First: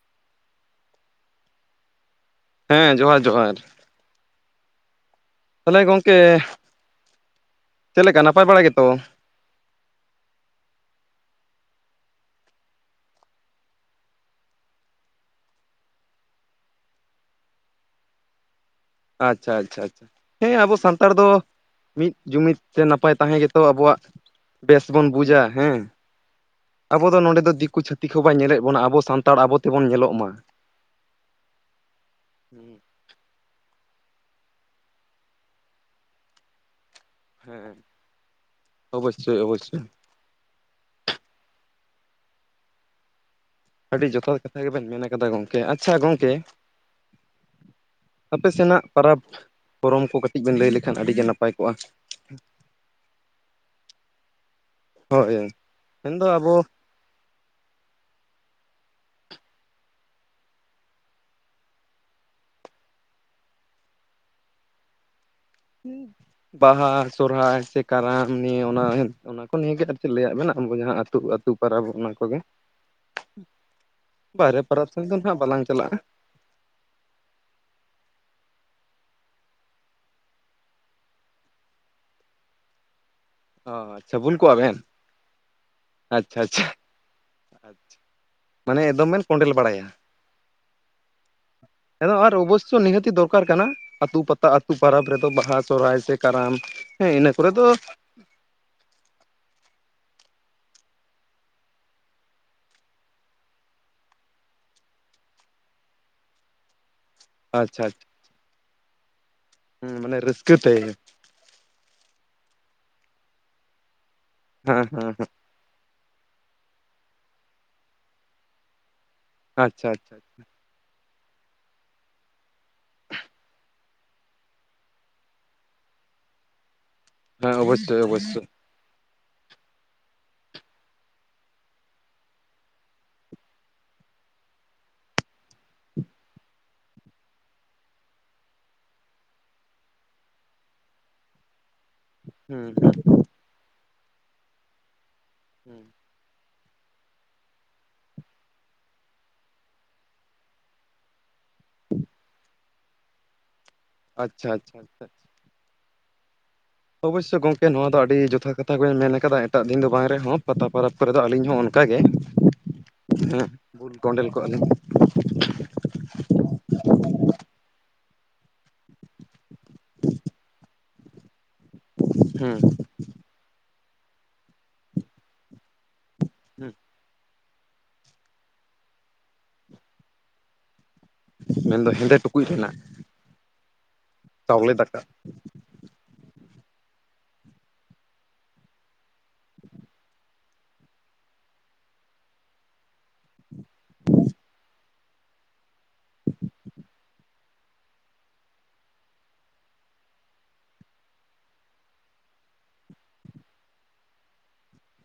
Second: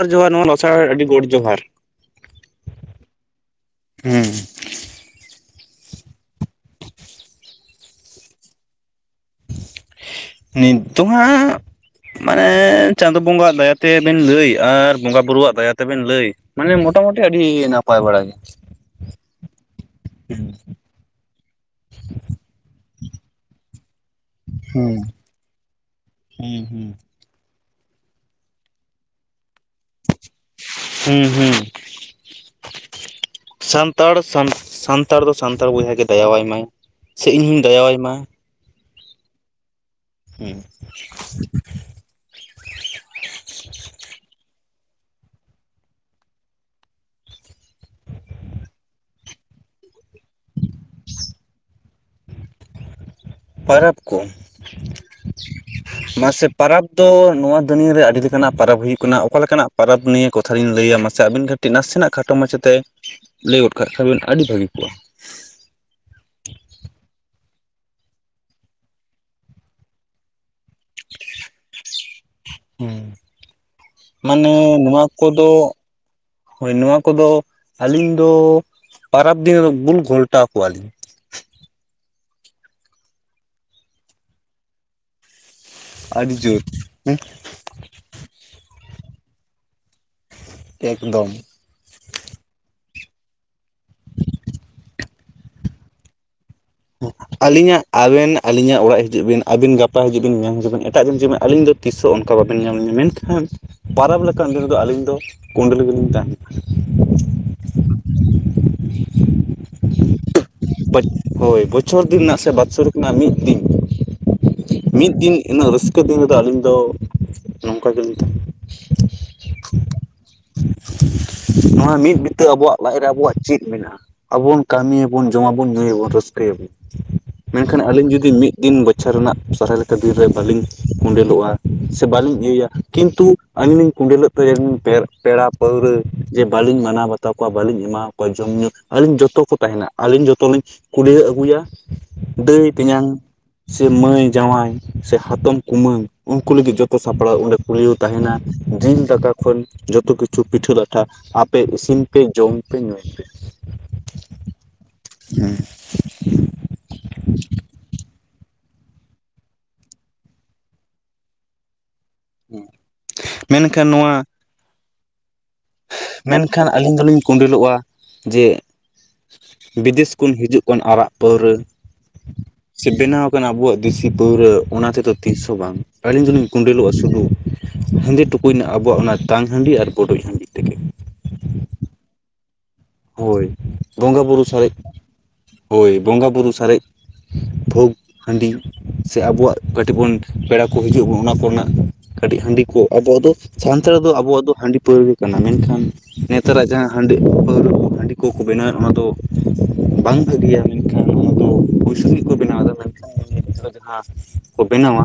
ᱡᱚᱦᱟᱨ ᱡᱚᱦᱟᱨ ᱱᱚᱣᱟ ᱞᱟᱥᱟᱲᱦᱮᱫ ᱟᱹᱰᱤ ᱜᱚᱰ ᱡᱚᱦᱟᱨ ᱦᱮᱸ ᱡᱚᱦᱟᱨ ᱡᱚᱦᱟᱨ ᱦᱩᱸ ᱛᱟᱦᱚᱞᱮ ᱜᱚᱝᱠᱮ ᱪᱮᱫ ᱞᱮᱠᱟ ᱱᱟᱯᱟᱭ ᱵᱟᱲᱟ ᱜᱮᱛᱚ ᱱᱤᱛ ᱫᱚ ᱦᱟᱸᱜ ᱢᱟᱱᱮ ᱪᱟᱸᱫᱳ ᱵᱚᱸᱜᱟ ᱟᱜ ᱫᱟᱭᱟ ᱛᱮ ᱵᱤᱱ ᱞᱟᱹᱭ ᱟᱨ ᱵᱚᱸᱜᱟ ᱵᱩᱨᱩᱣᱟᱜ ᱫᱟᱭᱟ ᱛᱮᱵᱤᱱ ᱞᱟᱹᱭ᱾ ᱢᱟᱱᱮ ᱢᱳᱴᱟᱢᱩᱴᱤ ᱟᱹᱰᱤ ᱱᱟᱯᱟᱭ ᱵᱟᱲᱟ ᱜᱮ᱾ ᱟᱪᱪᱷᱟ ᱟᱪᱪᱷᱟ ᱟᱪᱪᱟ, ᱦᱩᱸ ᱦᱮᱸ ᱟᱵᱚ ᱥᱟᱱᱛᱟᱲ ᱫᱚ ᱢᱤᱫ ᱡᱩᱢᱤᱫ ᱛᱮ ᱱᱟᱯᱟᱭ ᱛᱟᱦᱮᱸ ᱜᱮᱛᱚ ᱟᱵᱚᱣᱟᱜ ᱵᱮᱥ ᱵᱚᱱ ᱵᱩᱡᱟ ᱦᱮᱸ ᱦᱩᱸ ᱦᱩᱸ ᱟᱵᱚ ᱫᱚ ᱱᱚᱸᱰᱮ ᱫᱚ ᱫᱤᱠᱩ ᱪᱷᱟᱹ ᱛᱤᱠ ᱦᱚ ᱵᱟᱭ ᱧᱮᱞᱮᱫ ᱵᱚᱱᱟ ᱟᱵᱚ ᱥᱟᱱᱛᱟᱲ ᱟᱵᱚ ᱛᱮᱵᱚᱱ ᱧᱮᱞᱚᱜ ᱢᱟ᱾ ᱦᱩᱸ ᱦᱩᱸ᱾ ᱥᱟᱱᱛᱟᱲ ᱥᱟᱱ-ᱥᱟᱱᱛᱟᱲ ᱫᱚ ᱥᱟᱱᱛᱟᱲ ᱵᱚᱭᱦᱟ ᱜᱮ ᱫᱟᱭᱟᱣᱟᱭ ᱢᱟᱭ᱾ ᱥᱮ ᱤᱧ ᱦᱚᱸᱧ ᱦᱮᱸ ᱫᱟᱭᱟ ᱟᱭ ᱢᱟ᱾ ᱚᱵᱚᱥᱥᱳᱭ ᱚᱵᱚᱥᱥᱳᱭ᱾ ᱦᱩᱸ᱾ ᱟᱹᱰᱤ ᱡᱚᱛᱷᱟᱛ ᱠᱟᱛᱷᱟ ᱜᱮᱵᱮᱱ ᱢᱮᱱ ᱠᱟᱫᱟ ᱜᱚᱝᱠᱮ, ᱟᱪᱪᱷᱟ ᱜᱚᱝᱠᱮ ᱟᱯᱮ ᱥᱮᱱᱟᱜ ᱯᱟᱨᱟᱵᱽ ᱯᱚᱨᱚᱢ ᱠᱚ ᱠᱟᱹᱴᱤᱡ ᱵᱮᱱ ᱞᱟᱹᱭ ᱞᱮᱠᱷᱟᱱ ᱟᱹᱰᱤᱜᱮ ᱱᱟᱯᱟᱭ ᱠᱚᱜᱼᱟ᱾ [inaudible] ᱯᱟᱨᱟᱵᱽ ᱠᱚ ᱦᱳᱭ ᱢᱮᱱᱫᱚ ᱢᱟᱥᱮ ᱟᱵᱚ ᱯᱟᱨᱟᱵᱽ ᱛᱚ ᱱᱚᱣᱟ ᱫᱩᱱᱤᱭᱟ. ᱨᱮ ᱟᱹᱰᱤ ᱞᱮᱠᱟᱱᱟᱜ ᱯᱟᱨᱟᱵᱽ ᱦᱩᱭᱩᱜ ᱠᱟᱱᱟ, ᱚᱠᱟ ᱞᱮᱠᱟᱱᱟᱜ ᱯᱟᱨᱟᱵᱽ ᱱᱤᱭᱟ ᱠᱚᱛᱷᱟᱞᱤᱧ ᱞᱟᱹᱭᱟ ᱢᱟᱥᱮ ᱟᱵᱤᱱ ᱠᱟ ᱴᱤ ᱱᱟᱥᱮᱱᱟᱜ ᱠᱷᱟᱴᱚ ᱢᱟᱪᱷᱟ ᱛᱮ ᱞᱟᱹᱭ ᱜᱚᱫ ᱠᱟᱜ ᱠᱷᱟᱵᱤᱱ ᱟᱹᱰᱤ ᱵᱷᱟᱹᱜᱤ ᱠᱚᱜᱼᱟ᱾ [inaudible] ᱵᱟᱦᱟ, ᱥᱚᱨᱦᱟᱭ ᱥᱮ ᱠᱟᱨᱟᱢ ᱱᱤᱭᱮ ᱚᱱᱟ ᱚᱱᱟ ᱠᱚ ᱱᱤᱭᱟᱹᱜᱮ ᱟᱨ ᱠᱤ ᱞᱟᱹᱭᱟᱜ ᱵᱮᱱ ᱟᱵᱚ ᱡᱟᱦᱟᱸ ᱟᱹᱛᱩ ᱟ ᱛᱩ ᱯᱟᱨᱟᱵᱽ ᱚᱱᱟ ᱠᱚᱜᱮ ᱢᱟᱱᱮ ᱵᱟᱨᱦᱮ ᱯᱟᱨᱟᱵᱽ ᱱᱚᱣᱟ ᱥᱮᱱ ᱫᱚ ᱱᱟᱸᱜ ᱠᱚᱫᱚ ᱵᱟᱞᱟᱝ ᱪᱟᱞᱟᱜᱼᱟ᱾ ᱦᱳᱭ ᱱᱚᱣᱟ ᱠᱚᱫᱚ ᱟᱹᱞᱤᱧ ᱫᱚ ᱯᱟᱨᱟᱵᱽ ᱫᱤᱱ ᱨᱮᱫᱚ ᱵᱩᱞ ᱜᱷᱚᱞᱴᱟᱣ ᱠᱚᱣᱟᱞᱤᱧ᱾ ᱚ ᱟᱪᱪᱷᱟ ᱵᱩᱞ ᱠᱚᱣᱟ ᱵᱮᱱ? ᱟᱹᱰᱤ ᱟᱪᱪᱷᱟ ᱡᱳᱨ ᱟᱪᱪᱷᱟ ᱦᱮᱸ᱾ ᱢᱟᱱᱮ ᱮᱫᱚᱢ ᱵᱮᱱ ᱠᱚᱸᱰᱮᱞ ᱵᱟᱲᱟᱭᱟ᱾ ᱮᱠᱫᱚᱢ᱾ ᱦᱮᱸ ᱫᱚ ᱟᱨ ᱚᱵᱚᱥᱥᱳ ᱱᱤᱦᱟᱹᱛᱤ ᱫᱚᱨᱠᱟᱨ ᱠᱟᱱᱟ ᱟᱹᱛᱩ ᱯᱟᱛᱟ ᱟᱹᱛᱩ ᱯᱟᱨᱟᱵᱽ ᱨᱮᱫᱚ ᱵᱟᱦᱟ, ᱥᱚᱦᱚᱨᱟᱭ, ᱥᱮ ᱠᱟᱨᱟᱢ᱾ ᱦᱮᱸ ᱤᱱᱟᱹ ᱠᱚᱨᱮ ᱫᱚ ᱟᱹᱞᱤᱧᱟᱜ ᱟᱵᱮᱱ ᱟᱹᱞᱤᱧᱟᱜ ᱚᱲᱟᱜ ᱦᱤᱡᱩᱜ ᱵᱤᱱ ᱟᱵᱤᱱ ᱜᱟ ᱯᱟ ᱦᱤᱡᱩᱜ ᱵᱤᱱ ᱢᱮᱭᱟᱧ ᱦᱤᱡᱩᱜ ᱵᱤᱱ ᱮᱴᱟᱜ ᱫᱤᱱ ᱡᱮᱢᱚᱱ ᱟᱹᱞᱤᱧ ᱫᱚ ᱛᱤᱥ ᱦᱚᱸ ᱚᱱᱠᱟ ᱵᱟᱵᱮᱱ ᱧᱟᱢ ᱞᱤᱧᱟ ᱢᱮᱱᱠᱷᱟᱱ ᱯᱟᱨᱟᱵᱽ ᱞᱮᱠᱟᱱ ᱵᱤᱨ ᱨᱮᱫᱚ ᱟᱹᱞᱤᱧ ᱫᱚ ᱠᱳᱰᱮᱞ ᱜᱮᱞᱤᱧ ᱛᱟᱦᱮᱱᱟ᱾ ᱟᱪᱪᱷᱟ ᱟᱪ᱾ ᱦᱩᱸ ᱢᱟᱱᱮ ᱨᱟᱹᱥᱠᱟᱹ ᱛᱮ᱾ ᱵᱟᱴ ᱦᱳᱭ ᱵᱚᱪᱷᱚᱨ ᱫᱤᱱ ᱨᱮᱱᱟᱜ ᱥᱮ ᱵᱟᱛᱥᱚᱨᱤᱠ ᱨᱮᱱᱟᱜ ᱢᱤᱫ ᱫᱤᱱ ᱦᱮᱸ ᱢᱤᱫ ᱦᱮᱸ ᱫᱤᱱ ᱩᱱᱟᱹᱜ ᱨᱟᱹᱥᱠᱟᱹ ᱫᱤᱱ ᱨᱮᱫᱚ ᱟᱹᱞᱤᱧ ᱫᱚ ᱱᱚᱝᱠᱟ ᱜᱮᱞᱤᱧ ᱛᱟᱸᱦᱮᱱᱟ᱾ ᱟᱪᱪᱷᱟ ᱟᱪᱪᱷᱟ ᱟᱪᱷᱟ᱾ ᱱᱚᱣᱟ ᱢᱤᱫ ᱵᱤᱛᱟᱹ ᱟᱵᱚᱣᱟᱜ ᱞᱟᱡ ᱨᱮ ᱟᱵᱚᱣᱟᱜ ᱪᱮᱫ ᱢᱮᱱᱟᱜᱼᱟ? ᱟᱵᱚᱵᱚᱱ ᱠᱟᱹᱢᱤ ᱟᱵᱚᱱ, ᱡᱚᱢ ᱟᱵᱚᱱ, ᱧᱩᱭ ᱟᱵᱚᱱ, ᱨᱟᱹᱥᱠᱟᱹᱭᱟᱵᱚᱱ ᱦᱮᱸ ᱢᱮᱱᱠᱷᱟᱱ ᱚᱵᱚᱥᱥᱳᱭ ᱟᱞᱤᱧ ᱡᱩᱫᱤ ᱚᱵᱚᱥᱥᱳᱭ ᱢᱤᱫ ᱫᱤᱱ ᱵᱚᱪᱷᱚᱨ ᱨᱮᱱᱟᱜ ᱥᱚᱦᱚᱨᱟᱭ ᱞᱮᱠᱟ ᱫᱤᱱ ᱨᱮ ᱵᱟᱹᱞᱤᱧ ᱠᱚᱸᱰᱮᱞᱚᱜᱼᱟ ᱥᱮ ᱵᱟᱹᱞᱤᱧ ᱤᱭᱟᱹᱭᱟ ᱠᱤᱱᱛᱩ ᱟᱹᱞᱤᱧ ᱞᱤᱧ ᱠᱩᱸᱰᱮᱞᱚᱜ ᱛᱮ ᱯᱮ-ᱯᱮᱲᱟ ᱯᱟᱹᱣᱨᱟᱹ ᱡᱮ ᱵᱟᱹᱞᱤᱧ ᱢᱟᱱᱟᱣ ᱵᱟᱛᱟᱣ ᱠᱚᱣᱟ ᱵᱟᱹᱞᱤᱧ ᱮᱢᱟᱣ ᱠᱚ ᱡᱚᱢᱼᱧᱩ ᱟᱹᱞᱤᱧ ᱡᱚᱛᱚ ᱠᱚ ᱛᱟᱦᱮᱸᱱᱟ ᱟᱹᱞᱤᱧ ᱡᱚᱛᱚᱞᱤᱧ ᱠᱩᱰᱟᱹᱭᱮ ᱟᱹᱜᱩᱭᱟ ᱫᱟᱹᱭ ᱦᱩᱸ ᱦᱩᱸ ᱛᱮᱸᱧᱟᱝ ᱥᱮ ᱢᱟᱹᱭ ᱡᱟᱶᱟᱭ᱾ ᱥᱮ ᱦᱟᱛᱚᱢ ᱦᱩᱸ ᱠᱩᱢᱟᱹᱝ᱾ ᱩᱱᱠᱩ ᱞᱟᱹᱜᱤᱫ ᱡᱚᱛᱚ ᱥᱟᱯᱲᱟᱣ ᱚᱸᱰᱮ ᱯᱩᱭᱞᱩ ᱛᱟᱦᱮᱱᱟ ᱡᱤᱞ ᱫᱟᱠᱟ ᱠᱷᱚᱱ ᱡᱚᱛᱚ ᱠᱤᱪᱷᱩ ᱯᱤᱴᱷᱟᱹ ᱞᱟᱴᱷᱟ ᱟᱯᱮ ᱤᱥᱤᱱ ᱯᱮ ᱡᱚᱢ ᱯᱮ ᱧᱩᱭ ᱯᱮ᱾ ᱟᱪᱪᱷᱟ ᱟᱪᱪᱷᱟ ᱟᱪᱷᱟ᱾ ᱦᱮᱸ᱾ ᱚᱵᱚᱥᱥᱚ ᱜᱚᱝᱠᱮ ᱱᱚᱣᱟ ᱫᱚ ᱟᱹᱰᱤ ᱡᱚᱛᱷᱟᱛ ᱠᱟᱛᱷᱟ ᱵᱤᱱ ᱢᱮᱱ ᱠᱟᱫᱟ ᱮᱴᱟᱜ ᱫᱤᱱ ᱫᱚ ᱵᱟᱝ ᱨᱮᱦᱚᱸ ᱯᱟᱛᱟ ᱯᱚᱨᱚᱵᱽ ᱠᱚᱨᱮ ᱫᱚ ᱟᱹᱞᱤᱧ ᱦᱚᱸ ᱚᱱᱠᱟᱜ ᱜᱮ᱾ ᱦᱮᱸ ᱢᱮᱱᱠᱷᱟᱱ ᱵᱩᱞ ᱱᱚᱣᱟ ᱠᱚᱸᱰᱮᱞ ᱠᱚᱜᱼᱟ ᱞᱤᱧ᱾ ᱢᱮᱱᱠᱷᱟᱱ ᱟᱹᱞᱤᱧ ᱫᱚᱞᱤᱧ ᱠᱩᱸᱰᱮᱞᱚᱜᱼᱟ ᱡᱮ ᱵᱤᱫᱮᱥ ᱠᱷᱚᱱ ᱦᱤᱡᱩᱜ᱾ ᱚᱱ ᱟᱨᱟᱜ ᱯᱟᱹᱣᱨᱟᱹ ᱦᱮᱸ ᱥᱮ ᱵᱮᱱᱟᱣ ᱠᱟᱱᱟ ᱟᱵᱚᱣᱟᱜ ᱫᱤᱥᱤ ᱯᱟᱹᱣᱨᱟᱹ ᱚᱱᱟ ᱛᱮᱫᱚ ᱛᱤᱥ ᱦᱚᱸ ᱵᱟᱝ ᱟᱹᱞᱤᱧ ᱫᱚᱞᱤᱧ ᱦᱩᱸ ᱠᱩᱰᱮᱞᱚᱜᱼᱟ ᱥᱩᱫᱷᱩ ᱦᱮᱸᱫᱮ ᱴᱩᱠᱩᱡᱽᱱᱟ ᱟᱵᱚᱣᱟᱜ ᱚᱱᱟ ᱛᱟᱝ ᱦᱟᱺᱰᱤ ᱟᱨ ᱵᱚᱰᱚᱡ ᱦᱟᱺᱰᱤ ᱛᱮᱜᱮ᱾ ᱢᱮᱱᱫᱚ ᱦᱮᱸᱫᱮ ᱴᱩᱠᱩᱡᱽ ᱩᱭᱦᱼ [unintelligible] ᱦᱳᱭ ᱵᱚᱸᱜᱟ ᱵᱩᱨᱩ ᱥᱟᱨᱮᱡ ᱫᱟᱠᱟ ᱦᱳᱭ ᱵᱚᱸᱜᱟ ᱵᱩᱨᱩ ᱥᱟᱨᱮᱡ ᱵᱷᱳᱜᱽ ᱦᱟᱺᱰᱤ ᱥᱮ ᱟᱵᱚᱣᱟᱜ ᱠᱟᱹᱴᱤᱡ ᱵᱚᱱ ᱯᱮᱲᱟ ᱠᱚ ᱦᱤᱡᱩᱜ ᱵᱚᱱ ᱚᱱᱟ ᱠᱚᱨᱮᱱᱟᱜ ᱠᱟᱹᱴᱤᱡ ᱦᱟᱺᱰᱤ ᱠᱚ ᱟᱫᱚ ᱟᱫᱚ ᱥᱟᱱᱛᱟᱲ ᱫᱚ ᱟᱵᱚᱣᱟᱜ ᱫᱚ ᱦᱟᱺᱰᱤ ᱯᱟᱹᱣᱨᱟᱹ ᱜᱮ ᱠᱟᱱᱟ ᱢᱮᱱᱠᱷᱟᱱ ᱱᱮᱛᱟᱨᱟᱜ ᱡᱟᱦᱟᱸ ᱦᱟᱺᱰᱤ [inaudible] ᱫᱤᱠ ᱠᱚ ᱵᱮᱱᱟᱣᱮᱫ ᱚᱱᱟ ᱫᱚ ᱵᱟᱝ ᱵᱷᱟᱹᱜᱤᱭᱟ ᱢᱮᱱᱠᱷᱟᱱ ᱚᱱᱟ ᱫᱚ ᱯᱩᱭᱥᱟ ᱞᱟᱜᱤᱫ ᱠᱚ ᱵᱮᱱᱟᱣ ᱮᱫᱟ ᱢᱮᱱᱠᱷᱟᱱ [unintelligible] ᱡᱟᱦᱟᱸ ᱠᱚ ᱵᱮᱱᱟᱣᱟ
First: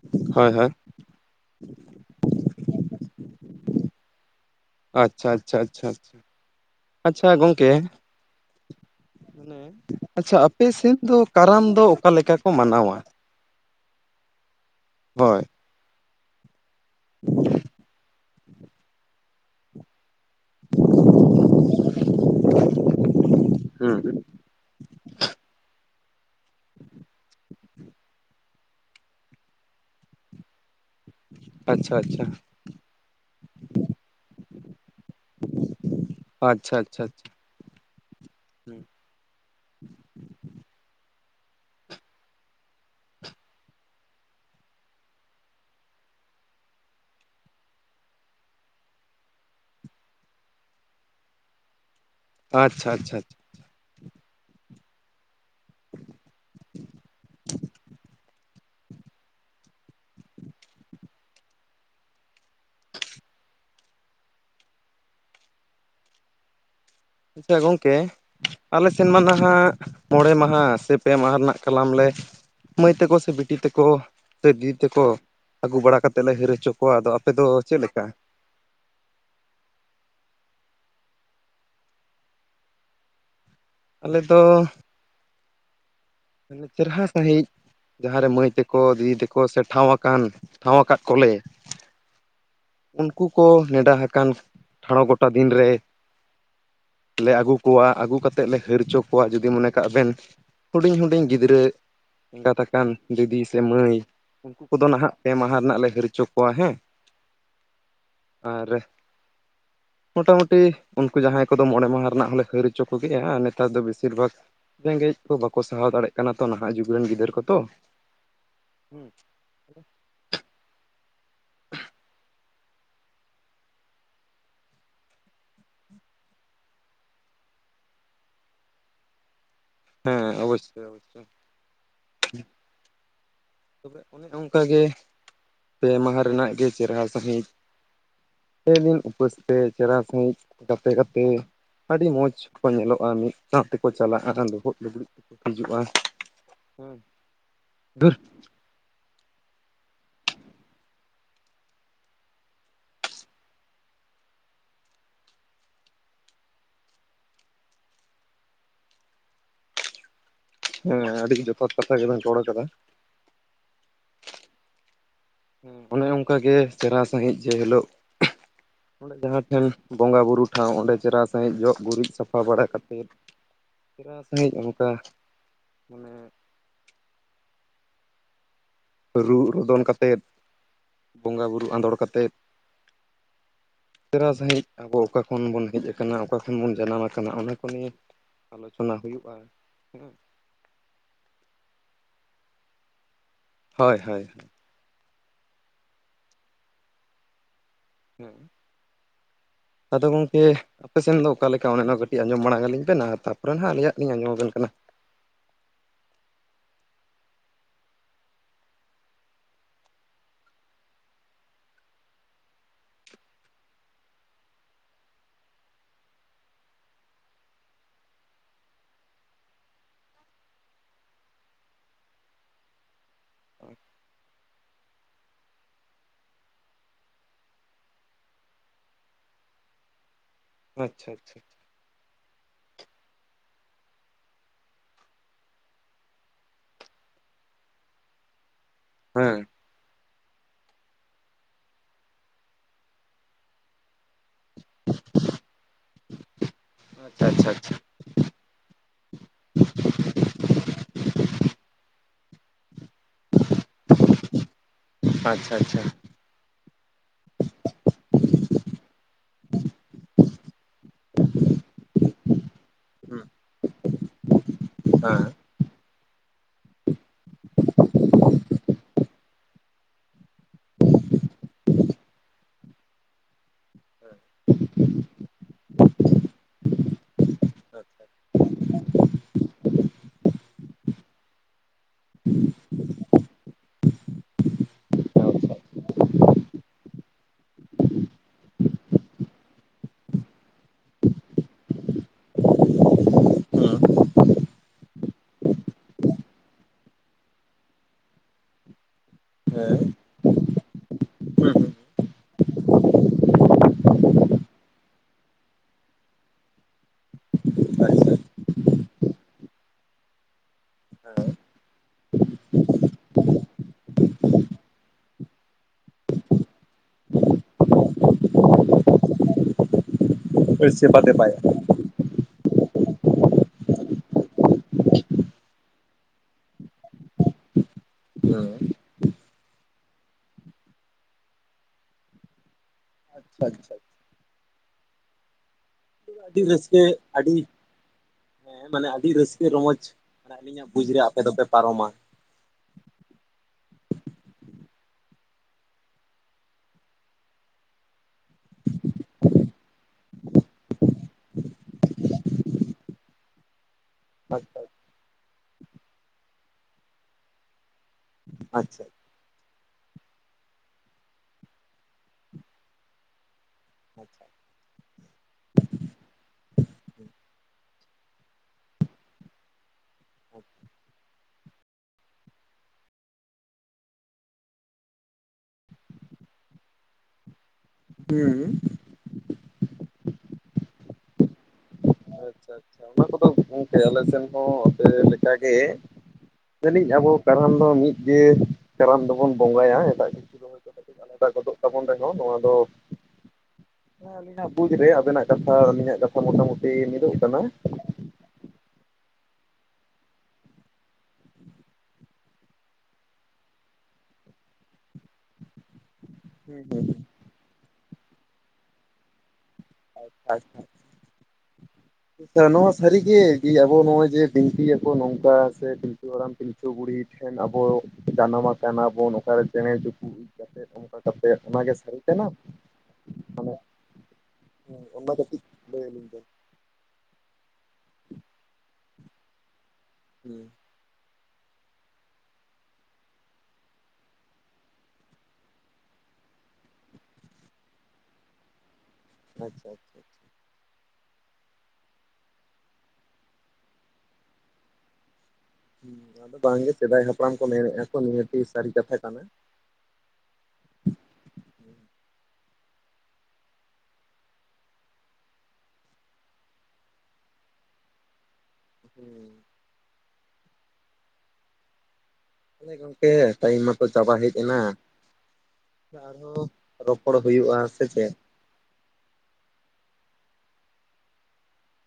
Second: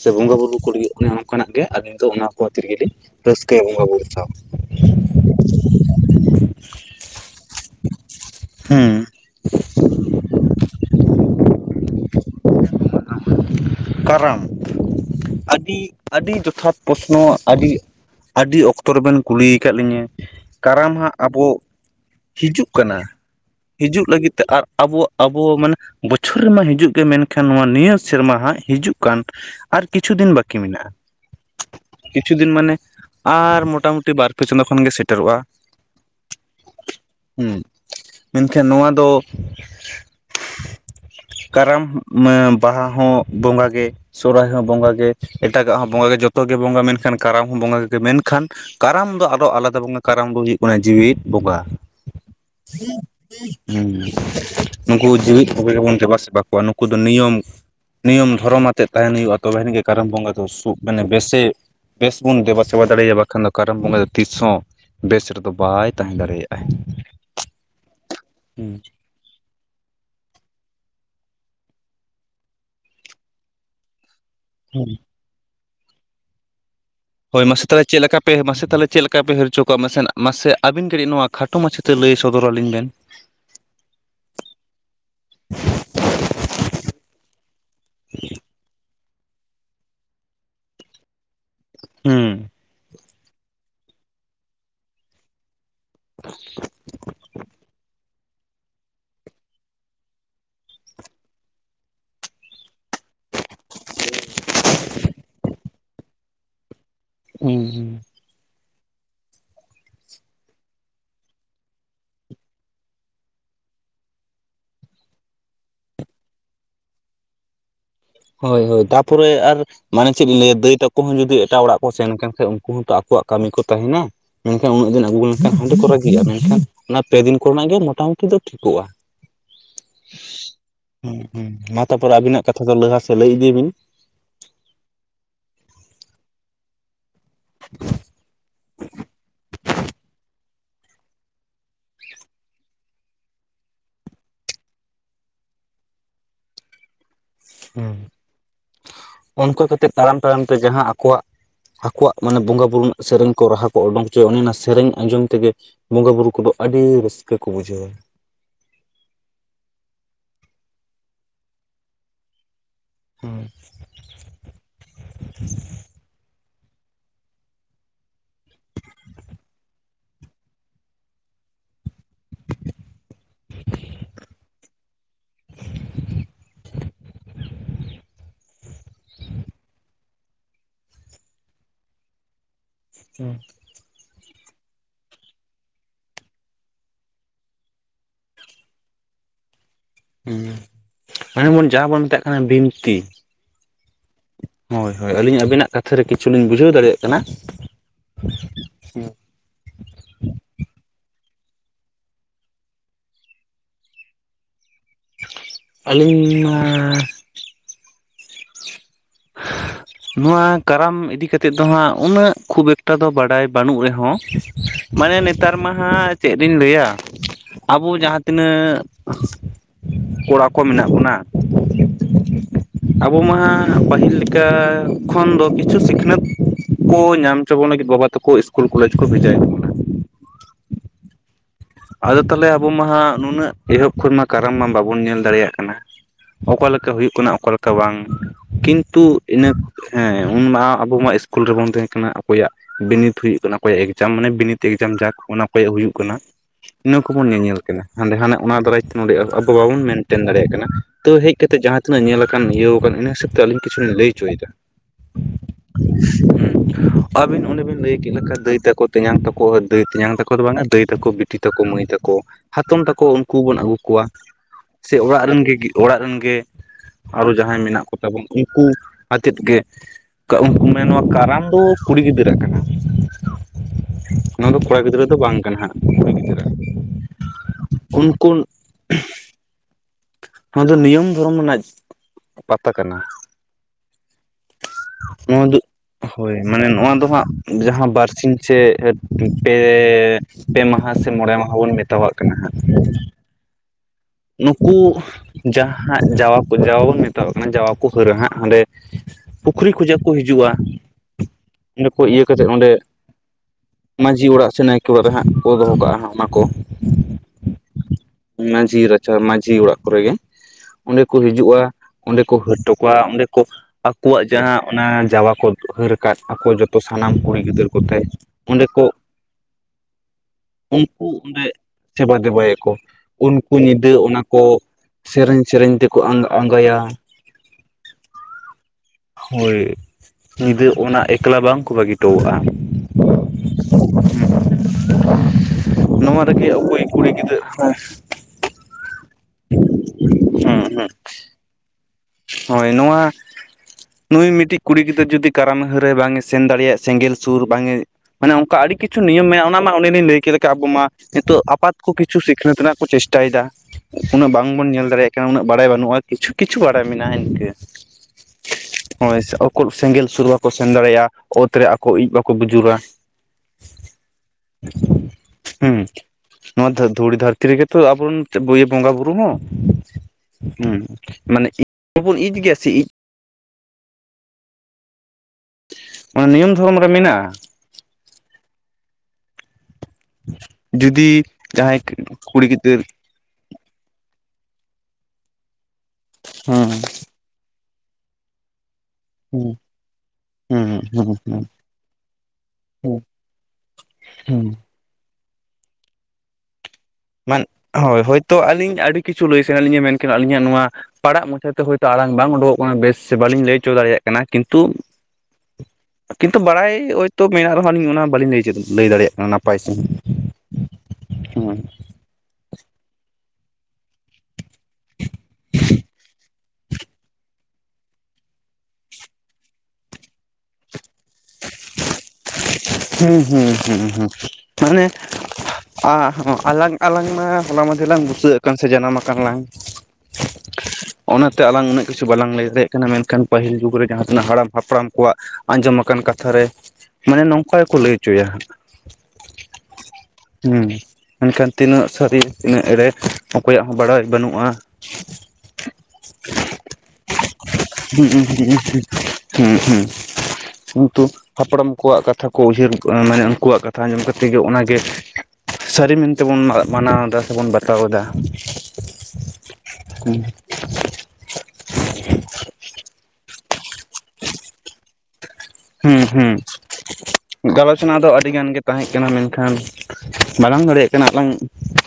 ᱥᱮ ᱵᱚᱸᱜᱟᱼ ᱦᱳᱭ ᱵᱩᱨᱩ ᱦᱳᱭ ᱠᱚ ᱞᱟᱜᱤᱫ ᱚᱱᱮ ᱚᱱᱠᱟᱱᱟᱜ ᱜᱮ ᱟᱹᱞᱤᱧ ᱫᱚ ᱚᱱᱟ ᱠᱚ ᱟᱛᱮᱜ ᱜᱮᱞᱤᱧ ᱨᱟᱹᱥᱠᱟᱹᱭᱟ ᱵᱚᱸᱜᱟ ᱵᱩᱨᱩ ᱥᱟᱶ [inaudible] ᱟᱪᱪᱷᱟ ᱟᱪᱪᱷᱟ ᱟᱪᱪᱷᱟ ᱟᱪᱪᱷᱟ ᱟᱪᱪᱷᱟ ᱜᱚᱝᱠᱮ ᱦᱩᱸ ᱢᱟᱱᱮ ᱟᱪᱪᱷᱟ ᱟᱯᱮ ᱥᱮᱫ ᱫᱚ ᱠᱟᱨᱟᱢ ᱫᱚ ᱚᱠᱟᱮᱠᱟ ᱠᱚ ᱢᱟᱱᱟᱣᱟ? ᱠᱟᱨᱟᱢ ᱦᱳᱭ ᱟᱹᱰᱤ ᱟᱹᱰᱤ ᱡᱚᱛᱷᱟᱛ ᱯᱚᱨᱥᱱᱚ ᱟᱹᱰᱤ ᱟᱹᱰᱤ ᱚᱠᱛᱚ ᱨᱮᱵᱮᱱ ᱠᱩᱞᱤᱭ ᱟᱠᱟᱫ ᱞᱤᱧᱟᱹ ᱠᱟᱨᱟᱢ ᱦᱟᱸᱜ ᱟᱵᱚ ᱦᱤᱡᱩᱜ ᱠᱟᱱᱟ ᱦᱤᱡᱩᱜ ᱦᱩᱸ ᱞᱟᱹᱜᱤᱫ ᱛᱮ ᱟᱨ ᱟᱵᱚ ᱟᱵᱚ ᱢᱟᱱᱮ ᱵᱚᱪᱷᱚᱨ ᱨᱮᱢᱟ ᱦᱤᱡᱩᱜ ᱜᱮ ᱢᱮᱱᱠᱷᱟᱱ ᱱᱚᱣᱟ ᱱᱤᱭᱟᱹ ᱥᱮᱨᱢᱟ ᱦᱟᱸᱜ ᱦᱤᱡᱩᱜ ᱠᱟᱱ ᱟᱨ ᱠᱤᱪᱷᱩ ᱫᱤᱱ ᱵᱟᱹᱠᱤ ᱢᱮᱱᱟᱜᱼᱟ ᱟᱪᱪᱷᱟ ᱟᱪᱪᱷᱟ ᱠᱤᱪᱷᱩ ᱫᱤᱱ ᱢᱟᱱᱮ ᱟᱨ ᱢᱚᱴᱟᱢᱩᱴᱤ ᱵᱟᱨᱯᱮ ᱪᱟᱸᱫᱳ ᱠᱷᱚᱱ ᱜᱮ ᱥᱮᱴᱮᱨᱚᱜᱼᱟ ᱟᱪᱷᱟ ᱟᱪᱪᱷᱟ ᱦᱩᱸ ᱢᱮᱱᱠᱷᱟᱱ ᱦᱩᱸ ᱱᱚᱣᱟ ᱫᱚ [inaudible] ᱠᱟᱨᱟᱢ ᱢᱟ ᱵᱟᱦᱟ ᱦᱚᱸ ᱵᱚᱸᱜᱟ ᱜᱮ ᱥᱚᱦᱨᱟᱭ ᱦᱚᱸ ᱵᱚᱸᱜᱟ ᱜᱮ ᱮᱴᱟᱜᱟᱜ ᱦᱚᱸ ᱵᱚᱸᱜᱟ ᱜᱮ ᱡᱚᱛᱚᱜ ᱜᱮ ᱵᱚᱸᱜᱟ ᱢᱮᱱᱠᱷᱟᱱ ᱠᱟᱨᱟᱢ ᱦᱚᱸ ᱵᱚᱸᱜᱟ ᱜᱮ ᱢᱮᱱᱠᱷᱟᱱ ᱠᱟᱨᱟᱢ ᱫᱚ ᱟᱨᱚ ᱟᱞᱟᱫᱟ ᱵᱟᱸᱜᱟ ᱠᱟᱨᱟᱢ ᱫᱚ ᱦᱩᱭᱩᱜ ᱡᱮᱣᱮᱫ ᱵᱚᱸᱜᱟ ᱟᱪᱪᱷᱟ ᱟᱪᱪᱷᱟ ᱟᱪᱪᱷᱟ ᱦᱸ ᱱᱩᱠᱩ ᱡᱮᱣᱮᱫ ᱱᱩᱠᱩ ᱜᱮᱵᱚᱱ ᱫᱮᱵᱟ ᱥᱮᱵᱟ ᱠᱚᱣᱟ ᱱᱩᱠᱩ ᱫᱚ ᱱᱤᱭᱚᱢ ᱱᱤᱭᱚᱢ ᱫᱷᱚᱨᱚᱢᱟᱛᱼ ᱛᱮᱫ ᱛᱟᱦᱮᱱ ᱦᱩᱭᱩᱜᱼᱟ ᱛᱚᱵᱮᱣᱟᱱᱤᱡ ᱜᱮ ᱠᱟᱨᱟᱢ ᱵᱚᱸᱜᱟ ᱫᱚ ᱥᱩ ᱢᱟᱱᱮ ᱵᱮᱥᱮ ᱵᱮᱥ ᱵᱚᱱ ᱫᱮᱵᱟᱥᱮᱵᱟ ᱫᱟᱲᱮᱭᱟ ᱵᱟᱠᱷᱟᱱ ᱫᱚ ᱠᱟᱨᱟᱢ ᱵᱚᱸᱜᱟ ᱫᱚ ᱛᱤᱥᱦᱚᱸ ᱵᱮᱥ ᱨᱮᱫᱚ ᱵᱟᱭ ᱛᱟᱦᱮᱸ ᱫᱟᱲᱮᱭᱟᱜᱼᱟᱭ ᱟᱪᱪᱷᱟ ᱜᱚᱢᱠᱮ ᱦᱩᱸ ᱟᱞᱮ ᱥᱮᱱ ᱢᱟ ᱱᱟᱦᱟᱜ ᱢᱚᱬᱮ ᱢᱟᱦᱟ ᱥᱮ ᱯᱮ ᱢᱟᱦᱟ ᱨᱮᱱᱟᱜ ᱠᱟᱞᱟᱢ ᱞᱮ ᱢᱟᱹᱭ ᱛᱟᱠᱚ ᱥᱮ ᱵᱤᱴᱤ ᱛᱟᱠᱚ ᱥᱮ ᱫᱤᱫᱤ ᱦᱮᱸ ᱛᱟᱠᱚ ᱟᱹᱜᱩ ᱵᱟᱲᱟ ᱠᱟᱛᱮᱫ ᱞᱮ ᱦᱟᱹᱨ ᱦᱚᱪᱚ ᱠᱚᱣᱟ ᱟᱫᱚ ᱦᱳᱭ ᱢᱟᱥᱮ ᱛᱟᱵᱮ ᱪᱮᱫ ᱞᱮᱠᱟ ᱟᱯᱮ ᱢᱟᱥᱮ ᱛᱟᱦᱚᱞᱮ ᱪᱮᱫ ᱞᱮᱠᱟ ᱯᱮ ᱦᱟᱹᱨ ᱦᱚᱪᱚ ᱠᱚᱣᱟ ᱢᱟᱥᱮᱱᱜ ᱢᱟᱥᱮ ᱟᱹᱵᱤᱱ [unintelligible] ᱱᱚᱣᱟ ᱠᱷᱟᱴᱚ ᱢᱟᱪᱷᱟᱛᱮ ᱞᱟᱹᱭ ᱥᱚᱫᱚᱨ ᱟᱹᱞᱤᱧ ᱵᱮᱱ ᱟᱞᱮ ᱫᱚ ᱢᱟᱱᱮ ᱪᱮᱨᱦᱟ ᱥᱟᱺᱦᱤᱡ ᱡᱟᱦᱟᱸᱨᱮ ᱢᱟᱹᱭ ᱛᱮ ᱠᱚ ᱫᱤᱫᱤ ᱛᱟᱠᱚ ᱥᱮ ᱴᱷᱟᱶᱠᱟᱱ ᱴᱷᱟᱶ ᱟᱠᱟᱫ ᱠᱚᱞᱮᱭ ᱦᱮᱸ ᱩᱱᱠᱩ ᱠᱚ ᱱᱮᱰᱟ ᱟᱠᱟᱱ ᱴᱷᱟᱲᱚ ᱜᱚᱴᱟ ᱫᱤᱱ ᱨᱮ ᱞᱮ ᱟᱹᱜᱩ ᱠᱚᱣᱟ ᱟᱹᱜᱩ ᱠᱟᱛᱮ ᱛᱮᱫ ᱞᱮ ᱦᱟᱹᱨ ᱦᱚᱪᱚ ᱠᱚᱣᱟ ᱡᱩᱫᱤ ᱢᱚᱱᱮ ᱠᱟᱜ ᱵᱮᱱ ᱦᱩᱰᱤᱧ ᱦᱩᱰᱤᱧ ᱜᱤᱫᱽᱨᱟᱹ ᱮᱸᱜᱟᱛ ᱟᱠᱟᱱ ᱫᱤᱫᱤ ᱥᱮ ᱢᱟᱹᱭ ᱩᱱᱠᱩ ᱠᱚᱫᱚ ᱱᱟᱦᱟᱜ ᱯᱮ ᱢᱟᱦᱟ ᱨᱮᱱᱟᱜ ᱞᱮ ᱦᱟᱹᱨ ᱦᱚᱪᱚ ᱠᱚᱣᱟ ᱦᱮᱸ ᱦᱩᱸ ᱦᱩᱸ ᱟᱨ... ᱢᱚᱴᱟᱢᱩᱴᱤ ᱩᱱᱠᱩ ᱡᱟᱦᱟᱸᱭ ᱠᱚᱫᱚ ᱢᱚᱬᱮ ᱢᱟᱦᱟ ᱨᱮᱱᱟᱜ ᱦᱚᱸ ᱞᱮ ᱦᱟᱹᱨ ᱦᱚᱪᱚ ᱠᱚ ᱜᱮᱭᱟ ᱟᱨ ᱱᱮᱛᱟᱨ ᱫᱚ ᱵᱮᱥᱤᱨ ᱵᱷᱟᱜᱽ ᱨᱮᱸᱜᱮᱡ ᱠᱚ ᱵᱟᱠᱚ ᱥᱟᱦᱟᱣ ᱫᱟᱲᱮᱭᱟᱜ ᱠᱟᱱᱟ ᱛᱚ ᱱᱟᱦᱟᱜ ᱡᱩᱜᱽ ᱨᱮᱱ ᱜᱤᱫᱽᱟᱹᱨ ᱠᱚ ᱛᱚ ᱦᱳᱭ ᱦᱳᱭ ᱛᱟᱨᱯᱚᱨᱮ ᱟᱨ ᱢᱟᱱᱮ ᱪᱮᱫ ᱤᱧ ᱞᱟᱹᱭᱟ ᱫᱟᱹᱭ ᱛᱟᱠᱚ ᱦᱚ ᱡᱩᱫᱤ ᱮᱴᱟᱜ ᱚᱲᱟᱜ ᱠᱚ ᱥᱮᱱ ᱠᱟᱱᱟᱱ ᱠᱷᱟᱡ ᱩᱱᱠᱩ ᱦᱚᱸᱛᱚ ᱟᱠᱚᱣᱟᱜ ᱠᱟᱹᱢᱤ ᱠᱚ ᱛᱟᱦᱮᱱᱟ ᱢᱮᱱᱠᱷᱟᱱ ᱩᱱᱟᱹᱜ ᱫᱤᱱ ᱟᱹᱜᱩ ᱞᱮᱱᱠᱷᱟᱱ ᱦᱟᱸᱰᱮ ᱠᱚ ᱨᱟᱹᱜᱤᱜᱼᱟ ᱢᱮᱱᱠᱷᱟᱱ ᱚᱱᱟ ᱯᱮ ᱫᱤᱱ ᱠᱚᱨᱮᱱᱟᱜ ᱜᱮ ᱢᱚᱴᱟᱢᱩᱴᱤ ᱫᱚ ᱴᱷᱤᱠᱚᱜᱼᱟ ᱾ [inaudible] ᱚᱵᱚᱥᱥᱳᱭ [unintelligible] ᱦᱩᱸ ᱚᱵᱚᱥᱥᱳᱭ ᱦᱩᱸ ᱢᱟ ᱛᱟᱯᱚᱨᱮ ᱟᱵᱤᱱᱟᱜ ᱠᱟᱛᱷᱟ ᱫᱚ ᱞᱟᱦᱟ ᱥᱮᱫ ᱞᱟᱹᱭ ᱤᱫᱤ ᱵᱤᱱ ᱛᱚᱵᱮ ᱚᱱᱮ ᱚᱱᱠᱟ ᱜᱤ ᱯᱮ ᱢᱟᱦᱟ ᱨᱮᱱᱟᱜ ᱜᱮ ᱪᱮᱨᱦᱟ ᱥᱟᱹᱦᱤᱡ ᱯᱮ ᱫᱤᱱ ᱩᱯᱟᱹᱥ ᱛᱮ ᱪᱮᱨᱦᱟ ᱥᱟᱹᱦᱤᱡ ᱜᱟᱛᱮ ᱜᱟᱛᱮ ᱟᱹᱰᱤ ᱢᱚᱡᱽ ᱠᱚ ᱧᱮᱞᱚᱜᱼᱟ ᱾ ᱢᱤᱫ ᱫᱟᱜ ᱛᱮᱠᱚ ᱪᱟᱞᱟᱜᱼᱟ ᱞᱩᱜᱚᱜ ᱞᱩᱜᱽᱲᱤᱡ ᱛᱮᱠᱚ ᱦᱤᱡᱩᱜᱼᱟ ᱾ ᱦᱮᱸ ᱦᱮᱸ ᱫᱷᱩᱨ ᱚᱱᱠᱟ ᱠᱟᱛᱮ ᱛᱟᱲᱟᱢ ᱛᱟᱲᱟᱢ ᱛᱮ ᱡᱟᱦᱟᱸ ᱟᱠᱚᱣᱟᱜ ᱟᱠᱚᱣᱟᱜ ᱢᱟᱱᱮ ᱵᱚᱸᱜᱟᱼ ᱵᱩᱨᱩ ᱨᱮᱱᱟᱜ ᱥᱮᱨᱮᱧ ᱠᱚ ᱨᱟᱦᱟ ᱠᱚ ᱚᱰᱳᱠ ᱦᱚᱪᱚᱭᱟ ᱚᱱᱮ ᱚᱱᱟ ᱥᱮᱨᱮᱧ ᱟᱸᱡᱚᱢ ᱛᱮᱜᱮ ᱵᱚᱸᱜᱟ ᱵᱩᱨᱩ ᱠᱚᱫᱚ ᱟᱹᱰᱤ ᱨᱟᱹᱥᱠᱟᱹ ᱠᱚ ᱵᱩᱡᱷᱟᱹᱣᱟ ᱾ ᱦᱮᱸ ᱟᱹᱰᱤ ᱡᱚᱛᱷᱟᱛ ᱠᱟᱛᱷᱟ ᱜᱮ ᱵᱮᱱ ᱨᱚᱲ ᱟᱠᱟᱫᱟ ᱦᱮᱸ ᱚᱱᱮ ᱚᱱᱠᱟᱜᱮ ᱪᱮᱨᱦᱟ ᱥᱟᱺᱦᱤᱡ ᱡᱮ ᱦᱤᱞᱚᱜ ᱡᱟᱦᱟᱸ ᱴᱷᱮᱱ ᱵᱚᱸᱜᱟ ᱵᱩᱨᱩ ᱴᱷᱟᱶ ᱚᱸᱰᱮ ᱪᱮᱨᱦᱟ ᱥᱟᱺᱦᱤᱡ ᱡᱚᱜ ᱜᱩᱨᱤᱡ ᱥᱟᱯᱷᱟ ᱵᱟᱲᱟ ᱠᱟᱛᱮᱫ ᱪᱮᱨᱦᱟ ᱥᱟᱺᱦᱤᱡ ᱚᱱᱠᱟ ᱨᱩ ᱨᱚᱫᱚᱱ ᱠᱟᱛᱮᱫ ᱵᱚᱸᱜᱟᱼᱵᱩᱨᱩ ᱟᱸᱫᱳᱲ ᱠᱟᱛᱮᱫ ᱦᱩ ᱪᱮᱨᱦᱟ ᱥᱟᱺᱦᱤᱡ ᱟᱵᱚ ᱚᱠᱟ ᱠᱷᱚᱱ ᱵᱚᱱ ᱦᱮᱡ ᱟᱠᱟᱱᱟ ᱚᱠᱟ ᱠᱷᱚᱱ ᱵᱚᱱ ᱡᱟᱱᱟᱢ ᱟᱠᱟᱱᱟ ᱚᱱᱟ ᱠᱚ ᱱᱤᱭᱮ ᱟᱞᱳᱪᱚᱱᱟ ᱦᱩᱭᱩᱜᱼᱟ ᱦᱮᱸ ᱦᱩᱸ.., ᱦᱮᱸ ᱢᱚᱱ ᱡᱟᱦᱟᱸ ᱵᱚᱱ ᱢᱮᱛᱟᱜ ᱠᱟᱱᱟ ᱵᱤᱱᱛᱤ ᱦᱳᱭ ᱦᱳᱭ ᱦᱳᱭ ᱦᱳᱭ ᱟᱹᱞᱤᱧ ᱟᱵᱤᱱᱟᱜ ᱠᱟᱛᱷᱟ ᱨᱮ ᱠᱤᱪᱷᱩ ᱞᱤᱧ ᱵᱩᱡᱷᱟᱹᱣ ᱫᱟᱲᱮᱭᱟᱜ ᱠᱟᱱᱟ ᱾ ᱦᱮᱸ [unintelligible] ᱦᱩᱸ... ᱟᱫᱚ ᱜᱚᱢᱠᱮ ᱟᱯᱮ ᱥᱮᱱ ᱫᱚ ᱚᱠᱟ ᱞᱮᱠᱟ ᱚᱱᱮ ᱚᱱᱟ ᱠᱟᱹᱴᱤᱡ ᱟᱡᱚᱢ ᱢᱟᱲᱟᱝ ᱟᱹᱞᱤᱧ ᱵᱮᱱ ᱟᱨ ᱛᱟᱯᱚᱨᱮ ᱱᱟᱦᱟᱜ ᱟᱞᱤᱟᱜ ᱞᱤᱧ ᱟᱡᱚᱢ ᱟᱵᱮᱱ ᱠᱟᱱᱟ ᱾ [unintelligible] ᱟᱹᱞᱤᱧ ᱢᱟ [inaudible] [unintelligible] ᱱᱚᱶᱟ ᱠᱟᱨᱟᱢ ᱤᱫᱤ ᱠᱟᱛᱮᱜ ᱫᱚ ᱦᱟᱸᱜ ᱩᱱᱟᱹᱜ ᱠᱷᱩᱵ ᱮᱠᱛᱟ ᱫᱚ ᱵᱟᱰᱟᱭ ᱵᱟᱹᱱᱩᱜ ᱨᱮᱦᱚᱸ [unintelligible] ᱢᱟᱱᱮ ᱱᱮᱛᱟᱨ ᱢᱟ ᱦᱟᱸᱜ ᱪᱮᱫ ᱵᱤᱱ ᱞᱟᱹᱭᱟ ᱦ [inaudible] ᱟᱵᱚ ᱡᱟᱦᱟᱸ ᱛᱤᱱᱟᱹᱜ ᱠᱚᱲᱟ ᱠᱚ ᱢᱮᱱᱟᱜ ᱵᱚᱱᱟ ᱟᱵᱚ ᱢᱟ ᱯᱟᱹᱦᱤᱞ ᱞᱮᱠᱟ ᱠᱷᱚᱱ ᱫᱚ ᱠᱤᱪᱷᱩ ᱥᱤᱠᱷᱱᱟᱹᱛ ᱠᱚ ᱧᱟᱢ ᱚᱪᱚ ᱵᱚᱱ ᱞᱟᱹᱜᱤᱫ ᱵᱟᱵᱟ ᱛᱟᱠᱚ ᱤᱥᱠᱩᱞ ᱠᱚᱞᱮᱡᱽ ᱠᱚ ᱵᱷᱮᱡᱟᱭᱮᱫ ᱵᱚᱱᱟ ᱾ ᱟᱪᱪᱷᱟ ᱟᱪᱪᱷᱟ ᱟᱫᱚ ᱛᱟᱦᱚᱞᱮ ᱟᱵᱚ ᱢᱟ ᱱᱩᱱᱟᱹᱜ ᱮᱦᱚᱵ ᱠᱷᱚᱱ ᱢᱟ ᱠᱟᱨᱚᱱ ᱢᱟ ᱵᱟᱵᱚᱱ ᱧᱮᱞ ᱫᱟᱲᱮᱭᱟᱜ ᱠᱟᱱᱟ ᱾ ᱚᱠᱟ ᱞᱮᱠᱟ ᱦᱩᱭᱩᱜ ᱠᱟᱱᱟ ᱚᱠᱟᱮ ᱞᱮᱠᱟ ᱵᱟᱝ ᱠᱤᱱᱛᱩ ᱦᱮᱸ ᱤᱱᱟᱹᱯ ᱦᱮᱸ ᱩᱱ ᱢᱟ ᱟᱵᱚ ᱢᱟ ᱤᱥᱠᱩᱞ ᱨᱮ ᱵᱚᱱ ᱛᱟᱦᱮᱸ ᱠᱟᱱᱟ ᱚᱠᱚᱭᱟᱜ ᱵᱤᱱᱤᱰ ᱦᱩᱭᱩᱜ ᱠᱟᱱᱟ ᱚᱠᱚᱭᱟᱜ ᱮᱠᱡᱟᱢ ᱢᱟᱱᱮ ᱵᱤᱱᱤᱰ ᱮᱠᱡᱟᱢ ᱡᱟᱠ ᱚᱱᱟ ᱠᱚ ᱦᱩᱭᱩᱜ ᱠᱟᱱᱟ ᱾ ᱤᱱᱟ ᱠᱚ ᱟᱪᱪᱷᱟ ᱵᱚᱱ ᱟᱪᱪᱷᱟ ᱧᱮᱧᱮᱞ ᱟᱪᱪᱷᱟ ᱠᱟᱱᱟ ᱾ ᱦᱟᱱᱰᱮ ᱦᱟᱱᱮ ᱚᱱᱟ ᱫᱟᱨᱟᱭ ᱛᱮ ᱱᱚᱰᱮ ᱟᱵᱚ ᱵᱟᱵᱚᱱ ᱢᱮᱱᱴᱮᱱ ᱫᱟᱲᱮᱭᱟᱜ ᱠᱟᱱᱟ ᱛᱚ ᱦᱮᱡ ᱠᱟᱛᱮ ᱡᱟᱦᱟᱸ ᱛᱤᱱᱟᱹᱜ ᱧᱮᱞ ᱟᱠᱟᱱ ᱤᱭᱟᱹᱣ ᱟᱠᱟᱱ ᱤᱱᱟ ᱦᱤᱥᱟᱹᱵ ᱛᱮ ᱛᱮ ᱟᱹᱞᱤᱧ ᱠᱪᱷᱩ ᱞᱤᱧ ᱞᱟᱹᱭ ᱚᱪᱚᱭᱮᱫᱟ ᱟᱪᱪᱷᱟ ᱟᱪᱪᱷᱟ ᱟᱹᱵᱤᱱ ᱚᱱᱮ ᱵᱤᱱ ᱞᱟᱹᱭ ᱠᱮᱫ ᱞᱮᱠᱟ ᱫᱟᱹᱭ ᱛᱟᱠᱚ ᱛᱮᱧᱟᱝ ᱛᱟᱠᱚ ᱫᱟᱹᱭᱼᱛᱤᱧᱟᱝ ᱛᱟᱠᱚ ᱫᱚ ᱵᱟᱝ-ᱟ ᱫᱟᱹᱭ ᱛᱟᱠᱚ ᱵᱤᱴᱤ ᱛᱟᱠᱚ ᱢᱟᱹᱭ ᱛᱟᱠᱚ ᱦᱟᱛᱚᱢ ᱛᱟᱠᱚ ᱦᱮᱸ ᱩᱱᱠᱩ ᱵᱚᱱ ᱟᱹᱜᱩ ᱠᱚᱣᱟ ᱥᱮ ᱚᱲᱟᱜ ᱨᱮᱱ ᱜᱮ ᱜ.... ᱚᱲᱟᱜ ᱨᱮᱱ ᱜᱮ ᱟᱨᱚ ᱡᱟᱦᱟᱸᱭ ᱢᱮᱱᱟᱜ ᱠᱚᱛᱟᱵᱚᱱ ᱩᱱᱠᱩ ᱟᱛᱮᱫ ᱜᱮ ᱱᱚᱣᱟ ᱠᱟᱨᱟᱢ ᱫᱚ ᱠᱩᱲᱤ ᱜᱤᱫᱽᱨᱟᱹᱟᱜ ᱠᱟᱱᱟ ᱾ ᱚᱱᱟ ᱫᱚ ᱠᱚᱲᱟ ᱜᱤᱫᱽᱨᱟᱹ ᱫᱚ ᱵᱟᱝ ᱠᱟᱱᱟ ᱦᱟᱸᱜ ᱩᱱᱠᱩ ᱱᱚᱣᱟ ᱫᱚ ᱱᱤᱭᱚᱢ ᱫᱷᱚᱨᱚᱢ ᱨᱮᱱᱟᱜ ᱯᱟᱛᱟ ᱠᱟᱱᱟ ᱾ ᱱᱚᱣᱟ ᱫᱚ ᱦᱳᱭ ᱢᱟᱱᱮ ᱱᱚᱣᱟ ᱫᱚ ᱦᱟᱸᱜ ᱡᱟᱦᱟᱸ ᱵᱟᱨᱥᱤ ᱥᱮ ᱯᱮ ᱯᱮ ᱢᱟᱦᱟ ᱥᱮ ᱢᱚᱸᱬᱮ ᱢᱟᱦᱟ ᱵᱚᱱ ᱢᱮᱛᱟᱣᱟᱜ ᱠᱟᱱᱟ ᱦᱟᱸᱜ ᱦᱩᱸ ᱱᱩᱠᱩ ᱡᱟᱦᱟᱜ ᱡᱟᱣᱟ ᱠᱚ ᱡᱟᱣᱟ ᱵᱚᱱ ᱢᱮᱛᱟᱣᱟᱜ ᱠᱟᱱᱟ ᱡᱟᱣᱟ ᱠᱚ ᱦᱟᱹᱨ ᱦᱟᱸᱜ ᱦᱟᱸᱰᱮ ᱯᱩᱠᱷᱨᱤ ᱠᱷᱩᱡᱟᱹᱜ ᱠᱩ ᱦᱤᱡᱩᱜᱼᱟ ᱚᱸᱰᱮ ᱠᱚ ᱤᱭᱟᱹ ᱠᱟᱛᱮ ᱚᱸᱰᱮ ᱢᱟᱡᱷᱤ ᱚᱲᱟᱜ ᱥᱮ ᱱᱟᱭᱠᱮ ᱚᱲᱟᱜ ᱨᱮ ᱦᱟᱸᱜ ᱠᱚ ᱫᱚᱦᱚ ᱠᱟᱜᱼᱟ ᱚᱱᱟ ᱠᱚ ᱟᱪᱪᱷᱟ ᱢᱟᱹᱡᱷᱤ ᱨᱟᱪᱟ ᱢᱟᱹᱡᱷᱤ ᱚᱲᱟᱜ ᱠᱚᱨᱮ ᱜᱮ ᱚᱸᱰᱮ ᱠᱚ ᱦᱤᱡᱩᱜᱼᱟ ᱚᱸᱰᱮ ᱠᱚ ᱦᱟᱹᱨ ᱴᱚᱠᱟᱣᱟ ᱚᱸᱰᱮ ᱠᱚ ᱟᱠᱚᱣᱟᱜ ᱡᱟᱦᱟᱸ ᱚᱱᱟ ᱡᱟᱣᱟ ᱠᱚ ᱦᱟᱹᱨ ᱠᱟᱫ ᱟᱠᱚ ᱡᱚᱛᱚ ᱥᱟᱱᱟᱢ ᱠᱩᱲᱤ ᱜᱤᱫᱽᱨᱟᱹ ᱠᱚᱛᱮ ᱚᱸᱰᱮ ᱠᱚ ᱩᱱᱠᱩ ᱯᱟᱛᱮ ᱯᱟᱭᱟ ᱚᱸᱰᱮ ᱥᱮᱵᱟ ᱫᱮᱵᱟᱭᱮᱫ ᱠᱚ ᱩᱱᱠᱩ ᱧᱤᱫᱟᱹ ᱚᱱᱟ ᱠᱚ ᱥᱮᱨᱮᱧ ᱥᱮᱨᱮᱧ ᱛᱮᱠᱚ ᱟᱸᱟᱸᱜᱟᱭᱟ ᱫᱚᱢᱮ [unintelligible] ᱦᱳᱭ ᱧᱤᱫᱟᱹ ᱚᱱᱟ ᱮᱠᱞᱟ ᱵᱟᱝᱠᱚ ᱵᱟᱹᱜᱤ ᱦᱚᱴᱚᱣᱟᱜᱼᱟ ᱟᱪᱪᱷᱟ ᱟᱪᱪᱷᱟ ᱱᱚᱣᱟ ᱟᱹᱰᱤ ᱨᱮᱜᱮ ᱨᱟᱹᱥᱠᱟᱹ ᱟᱠᱚᱭᱤᱡ ᱠᱩᱲᱤ ᱟᱹᱰᱤ ᱜᱤᱫᱟᱹᱨ ᱦᱚᱸ ᱦᱮᱸ ᱢᱟᱱᱮ ᱟᱹᱰᱤ ᱨᱟᱹᱥᱠᱟᱹ ᱨᱚᱢᱚᱡᱽ ᱢᱟᱱᱮ ᱦᱮᱸ ᱟᱹᱞᱤᱧᱟᱜ ᱵᱩᱡ ᱦᱮᱸ ᱨᱮ ᱟᱯᱮ ᱫᱚᱯᱮ ᱯᱟᱨᱚᱢᱟ ᱦᱳᱭ ᱱᱚᱣᱟ ᱱᱩᱭ ᱢᱤᱫᱴᱤᱡ ᱠᱩᱲᱤ ᱜᱤᱫᱟᱹᱨ ᱡᱩᱫᱤ ᱠᱟᱨᱟᱢ ᱮ ᱦᱟᱹᱨ ᱨᱮ ᱵᱟᱝ ᱮ ᱥᱮᱱ ᱫᱟᱲᱮᱭᱟᱜ ᱥᱮᱸᱜᱮᱞ ᱥᱩᱨ ᱵᱟᱝ ᱮ ᱢᱟᱱᱮ ᱚᱱᱠᱟ ᱟᱹᱰᱤ ᱠᱤᱪᱷᱩ ᱱᱤᱭᱚᱢ ᱢᱮᱱᱟᱜᱼᱟ ᱚᱱᱟ ᱢᱟ ᱚᱱᱮ ᱞᱤᱧ ᱞᱟᱹᱭ ᱠᱮᱫ ᱞᱮᱠᱟ ᱟᱵᱚ ᱢᱟ ᱱᱤᱛᱚᱜ ᱟᱯᱟᱛ ᱠᱚ ᱠᱤᱪᱷᱩ ᱥᱤᱠᱷᱱᱟᱹᱛ ᱨᱮᱱᱟᱜ ᱠᱚ ᱪᱮᱥᱴᱟᱭᱫᱟ ᱩᱱᱟᱹᱜ ᱟᱪᱪᱷᱟ ᱵᱟᱝᱵᱚᱱ ᱧᱮᱞ ᱫᱟᱲᱮᱭᱟᱜ ᱠᱟᱱᱟ ᱩᱱᱟᱹᱜ ᱵᱟᱲᱟᱭ ᱵᱟᱹᱱᱩᱜᱼᱟ ᱠᱤᱪᱷᱩ ᱠᱤᱪᱷᱩ ᱵᱟᱲᱟᱭ ᱢᱮᱱᱟᱜᱼᱟ ᱤᱱᱠᱟᱹ ᱟᱪᱪᱷᱟ ᱦᱳᱭ ᱚᱠᱩᱫ ᱥᱮᱸᱜᱮᱞ ᱥᱩᱨ ᱵᱟᱠᱚ ᱥᱮᱱ ᱫᱟᱲᱮᱭᱟᱜᱼᱟ ᱚᱛ ᱨᱮ ᱟᱠᱚ ᱤᱡ ᱵᱟᱠᱚ ᱵᱩᱡᱩᱨᱟ ᱟᱪᱪᱷᱟ ᱦᱩᱸ ᱱᱚᱣᱟ ᱫᱷᱚ ᱫᱷᱩᱲᱤ ᱫᱷᱟᱹᱨᱛᱤ ᱨᱮᱜᱮ ᱛᱚ ᱟᱵᱚ ᱨᱮᱱ ᱵᱚᱸᱜᱟ ᱵᱩᱨᱩ ᱦᱚᱸ ᱦᱩᱸ ᱢᱟᱱᱮ... [unintelligible] ᱤᱫᱤ ᱜᱮᱭᱟ ᱥᱤ ᱤᱡ ᱢᱟᱱᱮ ᱱᱤᱭᱚᱢ ᱫᱷᱚᱨᱚᱢ ᱨᱮ ᱢᱮᱱᱟᱜᱼᱟ ᱦᱩᱸ ᱡᱩᱫᱤ ᱡᱟᱦᱟᱭᱤᱡ ᱠᱩᱲᱤ ᱟᱪᱪᱷᱟ ᱜᱤᱫᱟᱹᱨ ᱟᱪᱪᱷᱟ ᱚᱱᱟ ᱠᱚᱫᱚ ᱜᱚᱝᱠᱮ ᱟᱞᱮ ᱥᱮᱱ ᱦᱚᱸ ᱟᱯᱮ ᱞᱮᱠᱟᱜᱮ ᱦᱮᱸ ᱡᱟᱹᱱᱤᱡ ᱟᱵᱚ ᱠᱟᱨᱚᱱ ᱫᱚ ᱢᱤᱫᱜᱮ ᱠᱟᱨᱟᱢ ᱫᱚᱵᱚᱱ ᱦᱩᱸ ᱵᱚᱸᱜᱟᱭᱟ ᱮᱴᱟᱜ ᱠᱤᱪᱷᱩ ᱫᱚ ᱦᱩᱸ ᱠᱟᱹᱴᱤᱡ ᱦᱩᱸ ᱟᱞᱟᱫᱟ ᱦᱩᱸ ᱜᱚᱫᱚᱜ ᱛᱟᱵᱚᱱ ᱨᱮᱦᱚᱸ ᱱᱚᱣᱟ ᱫᱚ ᱦᱩᱸ ᱦᱮ ᱟᱹᱞᱤᱧᱟᱜ ᱦᱩᱸ ᱵᱩᱡ ᱨᱮ ᱟᱵᱮᱱᱟᱜ ᱠᱟᱛᱷᱟ ᱟᱹᱞᱤᱧᱟᱜ ᱠᱟᱛᱷᱟ ᱢᱚᱴᱟᱢᱩᱴᱤ ᱢᱤᱫᱚᱜ ᱠᱟᱱᱟ ᱢᱟᱱ ᱦᱳᱭ ᱦᱳᱭᱛᱳ ᱟᱹᱞᱤᱧ ᱟᱹᱰᱤ ᱠᱤᱪᱷᱩ ᱞᱟᱹᱭ ᱥᱟᱱᱟᱭᱮᱫ ᱞᱤᱧᱟ ᱢᱮᱱᱠᱷᱟᱱ ᱟᱹᱞᱤᱧᱟᱜ ᱱᱚᱣᱟ ᱯᱟᱲᱟᱜ ᱢᱪᱷᱟᱛᱮ ᱦᱚᱭᱛᱚ ᱟᱲᱟᱝ ᱵᱟᱝ ᱩᱰᱩᱠᱚᱜ ᱠᱟᱱᱟ ᱵᱮᱥ ᱥᱮ ᱵᱟᱞᱤᱧ ᱞᱟᱹᱭ ᱦᱚᱪᱚ ᱫᱟᱲᱮᱭᱟᱜ ᱠᱟᱱᱟ᱾ ᱠᱤᱱᱛᱩ ᱠᱤᱱᱛᱩ ᱦᱩᱸ ᱵᱟᱲᱟᱭ ᱦᱩᱸ ᱦᱳᱭᱛᱳ ᱢᱮᱱᱟᱜ ᱨᱮᱦᱚᱸ ᱟᱹᱞᱤᱧ ᱚᱱᱟ ᱵᱟᱹᱞᱤᱧ ᱞᱟᱹᱭ ᱞᱟᱹᱭ ᱫᱟᱲᱮᱭᱟᱜ ᱠᱟᱱᱟ ᱱᱟᱯᱟᱭ ᱥᱟᱦᱤᱡ ᱟᱪᱪᱷᱟ ᱟᱪᱪᱷᱟ ᱦᱩᱸ ᱟᱪᱪᱷᱟ ᱱᱚᱣᱟ ᱥᱟᱹᱨᱤᱜᱮ ᱡᱮ ᱟᱵᱚ ᱱᱚᱜᱼᱚᱭ ᱡᱮ ᱵᱤᱱᱛᱤᱭᱟᱠᱚ ᱱᱚᱝᱠᱟ ᱥᱮ ᱯᱤᱞᱪᱩ ᱦᱟᱲᱟᱢ ᱯᱤᱞ ᱪᱩ ᱵᱩᱲᱦᱤ ᱴᱷᱮᱱ ᱟᱵᱚ ᱡᱟᱱᱟᱢ ᱟᱠᱟᱱᱟ ᱵᱚᱱ ᱚᱠᱟᱨᱮ ᱪᱮᱸᱬᱮᱸ ᱪᱩᱯᱩᱬ ᱤᱡ ᱠᱟᱛᱮ ᱠᱟᱛᱷᱟᱛᱮ ᱚᱱᱟᱜᱮ ᱥᱟᱹᱨᱤ ᱠᱟᱱᱟ? ᱦᱩᱸ ᱦᱩᱸ ᱦᱩᱸ ᱦᱩᱸ ᱦᱮᱸ ᱢᱟᱱᱮ ᱚᱱᱟ ᱠᱟᱹᱴᱤᱡ ᱞᱟᱹᱭ ᱟ ᱟᱹᱞᱤᱧ ᱵᱮᱱ᱾ ᱟᱞᱟᱝ ᱟᱞᱟᱝ ᱢᱟ ᱦᱚᱞᱟ ᱢᱟᱫᱮᱨᱞᱟᱝ ᱵᱩᱥᱟᱹᱜ ᱟᱠᱟᱱ ᱥᱮ ᱡᱟᱱᱟᱢ ᱟᱠᱟᱱ ᱞᱟᱝ᱾ ᱦᱩᱸ ᱚᱱᱟᱛᱮ ᱟᱞᱟᱝ ᱩᱱᱟᱹᱜ ᱠᱤᱪᱷᱩ ᱵᱟᱞᱟᱝ ᱞᱟᱹᱭ ᱫᱟᱲᱮᱭᱟᱜ ᱠᱟᱱᱟ, ᱢᱮᱱᱠᱷᱟᱱ ᱯᱟᱹᱦᱤᱞ ᱡᱩᱜᱽ ᱨᱮ ᱡᱟᱦᱟᱛᱤᱱᱟᱹᱜ ᱦᱟᱲᱟᱢ ᱦᱟᱯᱲᱟᱢ ᱠᱚᱣᱟᱜ ᱟᱸᱡᱚᱢ ᱟᱠᱟᱱ ᱠᱟᱛᱷᱟᱮ ᱢᱟᱱᱮ ᱱᱚᱝᱠᱟ ᱜᱮᱠᱚ ᱞᱟᱹᱭ ᱦᱚᱪᱚᱭᱟ ᱦᱟᱸᱜ᱾ ᱟᱪᱪᱷᱟ ᱟᱪᱷᱟᱷᱟ ᱦᱩᱸ ᱢᱮᱱᱠᱷᱟᱱ ᱛᱤᱱᱟᱹᱜ ᱥᱟᱹᱨᱤ ᱛᱤᱱᱟᱹᱜ ᱮᱲᱮ ᱚᱠᱚᱭᱼᱟᱜ ᱦᱚᱸ ᱵᱟᱲᱟᱭ ᱵᱟᱹᱱᱩᱜᱼᱟ᱾ ᱦᱮᱸ ᱟᱫᱚ ᱵᱟᱝᱜᱮ ᱥᱮᱫᱟᱭ ᱦᱟᱯᱲᱟᱢ ᱠᱚ ᱢᱮᱱᱮᱜᱼᱟ ᱠᱚ ᱱᱤᱦᱟᱹᱛ ᱥᱟᱹᱨᱤ ᱠᱟᱛᱷᱟ ᱠᱟᱱᱟ᱾ ᱦᱩᱸ ᱦᱩᱸ ᱠᱤᱱᱛᱩ ᱟᱯᱲᱟᱢ ᱠᱚᱣᱟᱜ ᱠᱟᱛᱷᱟ ᱠᱚ ᱩᱭᱦᱟᱹᱨ ᱢᱟᱱᱮ ᱩᱱᱠᱩᱣᱟᱜ ᱠᱟᱛᱷᱟ ᱟᱸᱡᱚᱢ ᱠᱟᱛᱮ ᱜᱮ ᱚᱱᱟᱜᱮ ᱥᱟᱹᱨᱤᱱ ᱢᱮᱱᱛᱮ ᱵᱚᱱ ᱢᱟᱱᱟᱣᱫᱟ ᱥᱮᱵᱚᱱ ᱵᱟᱛᱟᱣᱫᱟ᱾ ᱦᱩᱸ ᱦᱩᱸ ᱛᱟᱞᱦᱮ ᱜᱚᱢᱠᱮ ᱴᱟᱭᱤᱢ ᱢᱟᱛᱚ ᱪᱟᱵᱟ ᱦᱮᱡ ᱮᱱᱟ᱾ ᱟᱪᱪᱷᱟ ᱦᱩᱸ ᱟᱨᱮᱦᱚᱸ ᱨᱚᱯᱚᱲ ᱦᱩᱭᱩᱜᱼᱟ ᱥᱮ ᱜᱟᱞᱚᱪᱱᱟ ᱫᱚ ᱪᱮᱜ? ᱟᱹᱰᱤ ᱜᱟᱱ ᱜᱮ ᱛᱟᱦᱮᱸ ᱠᱟᱱᱟ ᱢᱮᱱᱠᱷᱟᱱ ᱵᱟᱞᱟᱝ ᱫᱟᱲᱮᱭᱟᱜ ᱠᱟᱱᱟ ᱞᱟᱝ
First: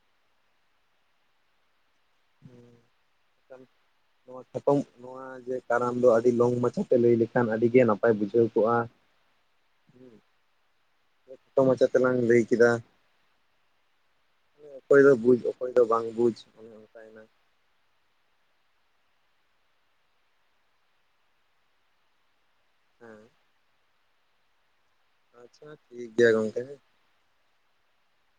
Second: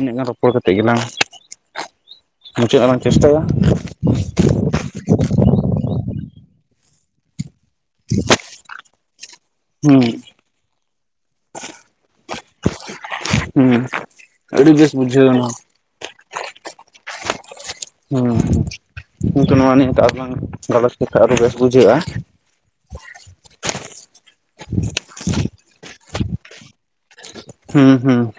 ᱩᱱᱟᱹᱜ ᱜᱟᱱ ᱨᱚᱯᱚᱲ ᱠᱟᱛᱮᱜ ᱜᱮᱞᱟᱝ ᱢᱩᱪᱟᱹᱫ ᱞᱟᱝ ᱪᱮᱥᱴᱟᱭᱟ ᱮᱠᱷᱟᱱ ᱱᱚᱣᱟ ᱥᱟᱛᱟᱢ ᱱᱚᱣᱟ ᱡᱮ ᱠᱟᱨᱟᱢ ᱫᱚ ᱟᱹᱰᱤ ᱞᱚᱝ ᱢᱟᱪᱷᱟᱛᱮ ᱞᱟᱹᱭ ᱞᱮᱠᱷᱟᱱ ᱟᱹᱰᱤ ᱜᱮ ᱱᱟᱯᱟᱭ ᱵᱩᱡᱷᱟᱹᱣ ᱠᱚᱜᱼᱟ᱾ ᱦᱩᱸ ᱠᱷᱟᱴᱚ ᱢᱟᱪᱷᱟ ᱛᱮᱞᱟᱝ ᱞᱟᱹᱭ ᱠᱮᱫᱟ ᱦᱩᱸ ᱟᱹᱰᱤ ᱵᱮᱥ ᱚᱠᱚᱭ ᱫᱚ ᱵᱩᱡᱽ ᱵᱩᱡᱷᱟᱹᱣᱱᱟ ᱚᱠᱚᱭ ᱫᱚ ᱵᱟᱝ ᱵᱩᱡᱽ ᱚᱱᱮ ᱚᱝᱠᱟᱭᱱᱟ᱾ ᱦᱩᱸ ᱠᱤᱱᱛᱩ ᱱᱚᱣᱟ ᱱᱤᱭᱟᱹ ᱛᱮ ᱟᱨᱦᱚᱸᱢ ᱞᱟᱝ ᱜᱟᱞᱚᱪ ᱞᱮᱠᱷᱟᱡ ᱟᱨᱚ ᱵᱮᱥ ᱵᱩᱡᱷᱟᱹᱜᱼᱟ᱾ ᱦᱮᱸ ᱟᱪᱪᱷᱟ ᱴᱷᱤᱠ ᱜᱮᱭᱟ ᱜᱚᱝᱠᱮ ᱦᱮᱸ᱾ ᱦᱩᱸ ᱦᱩᱸ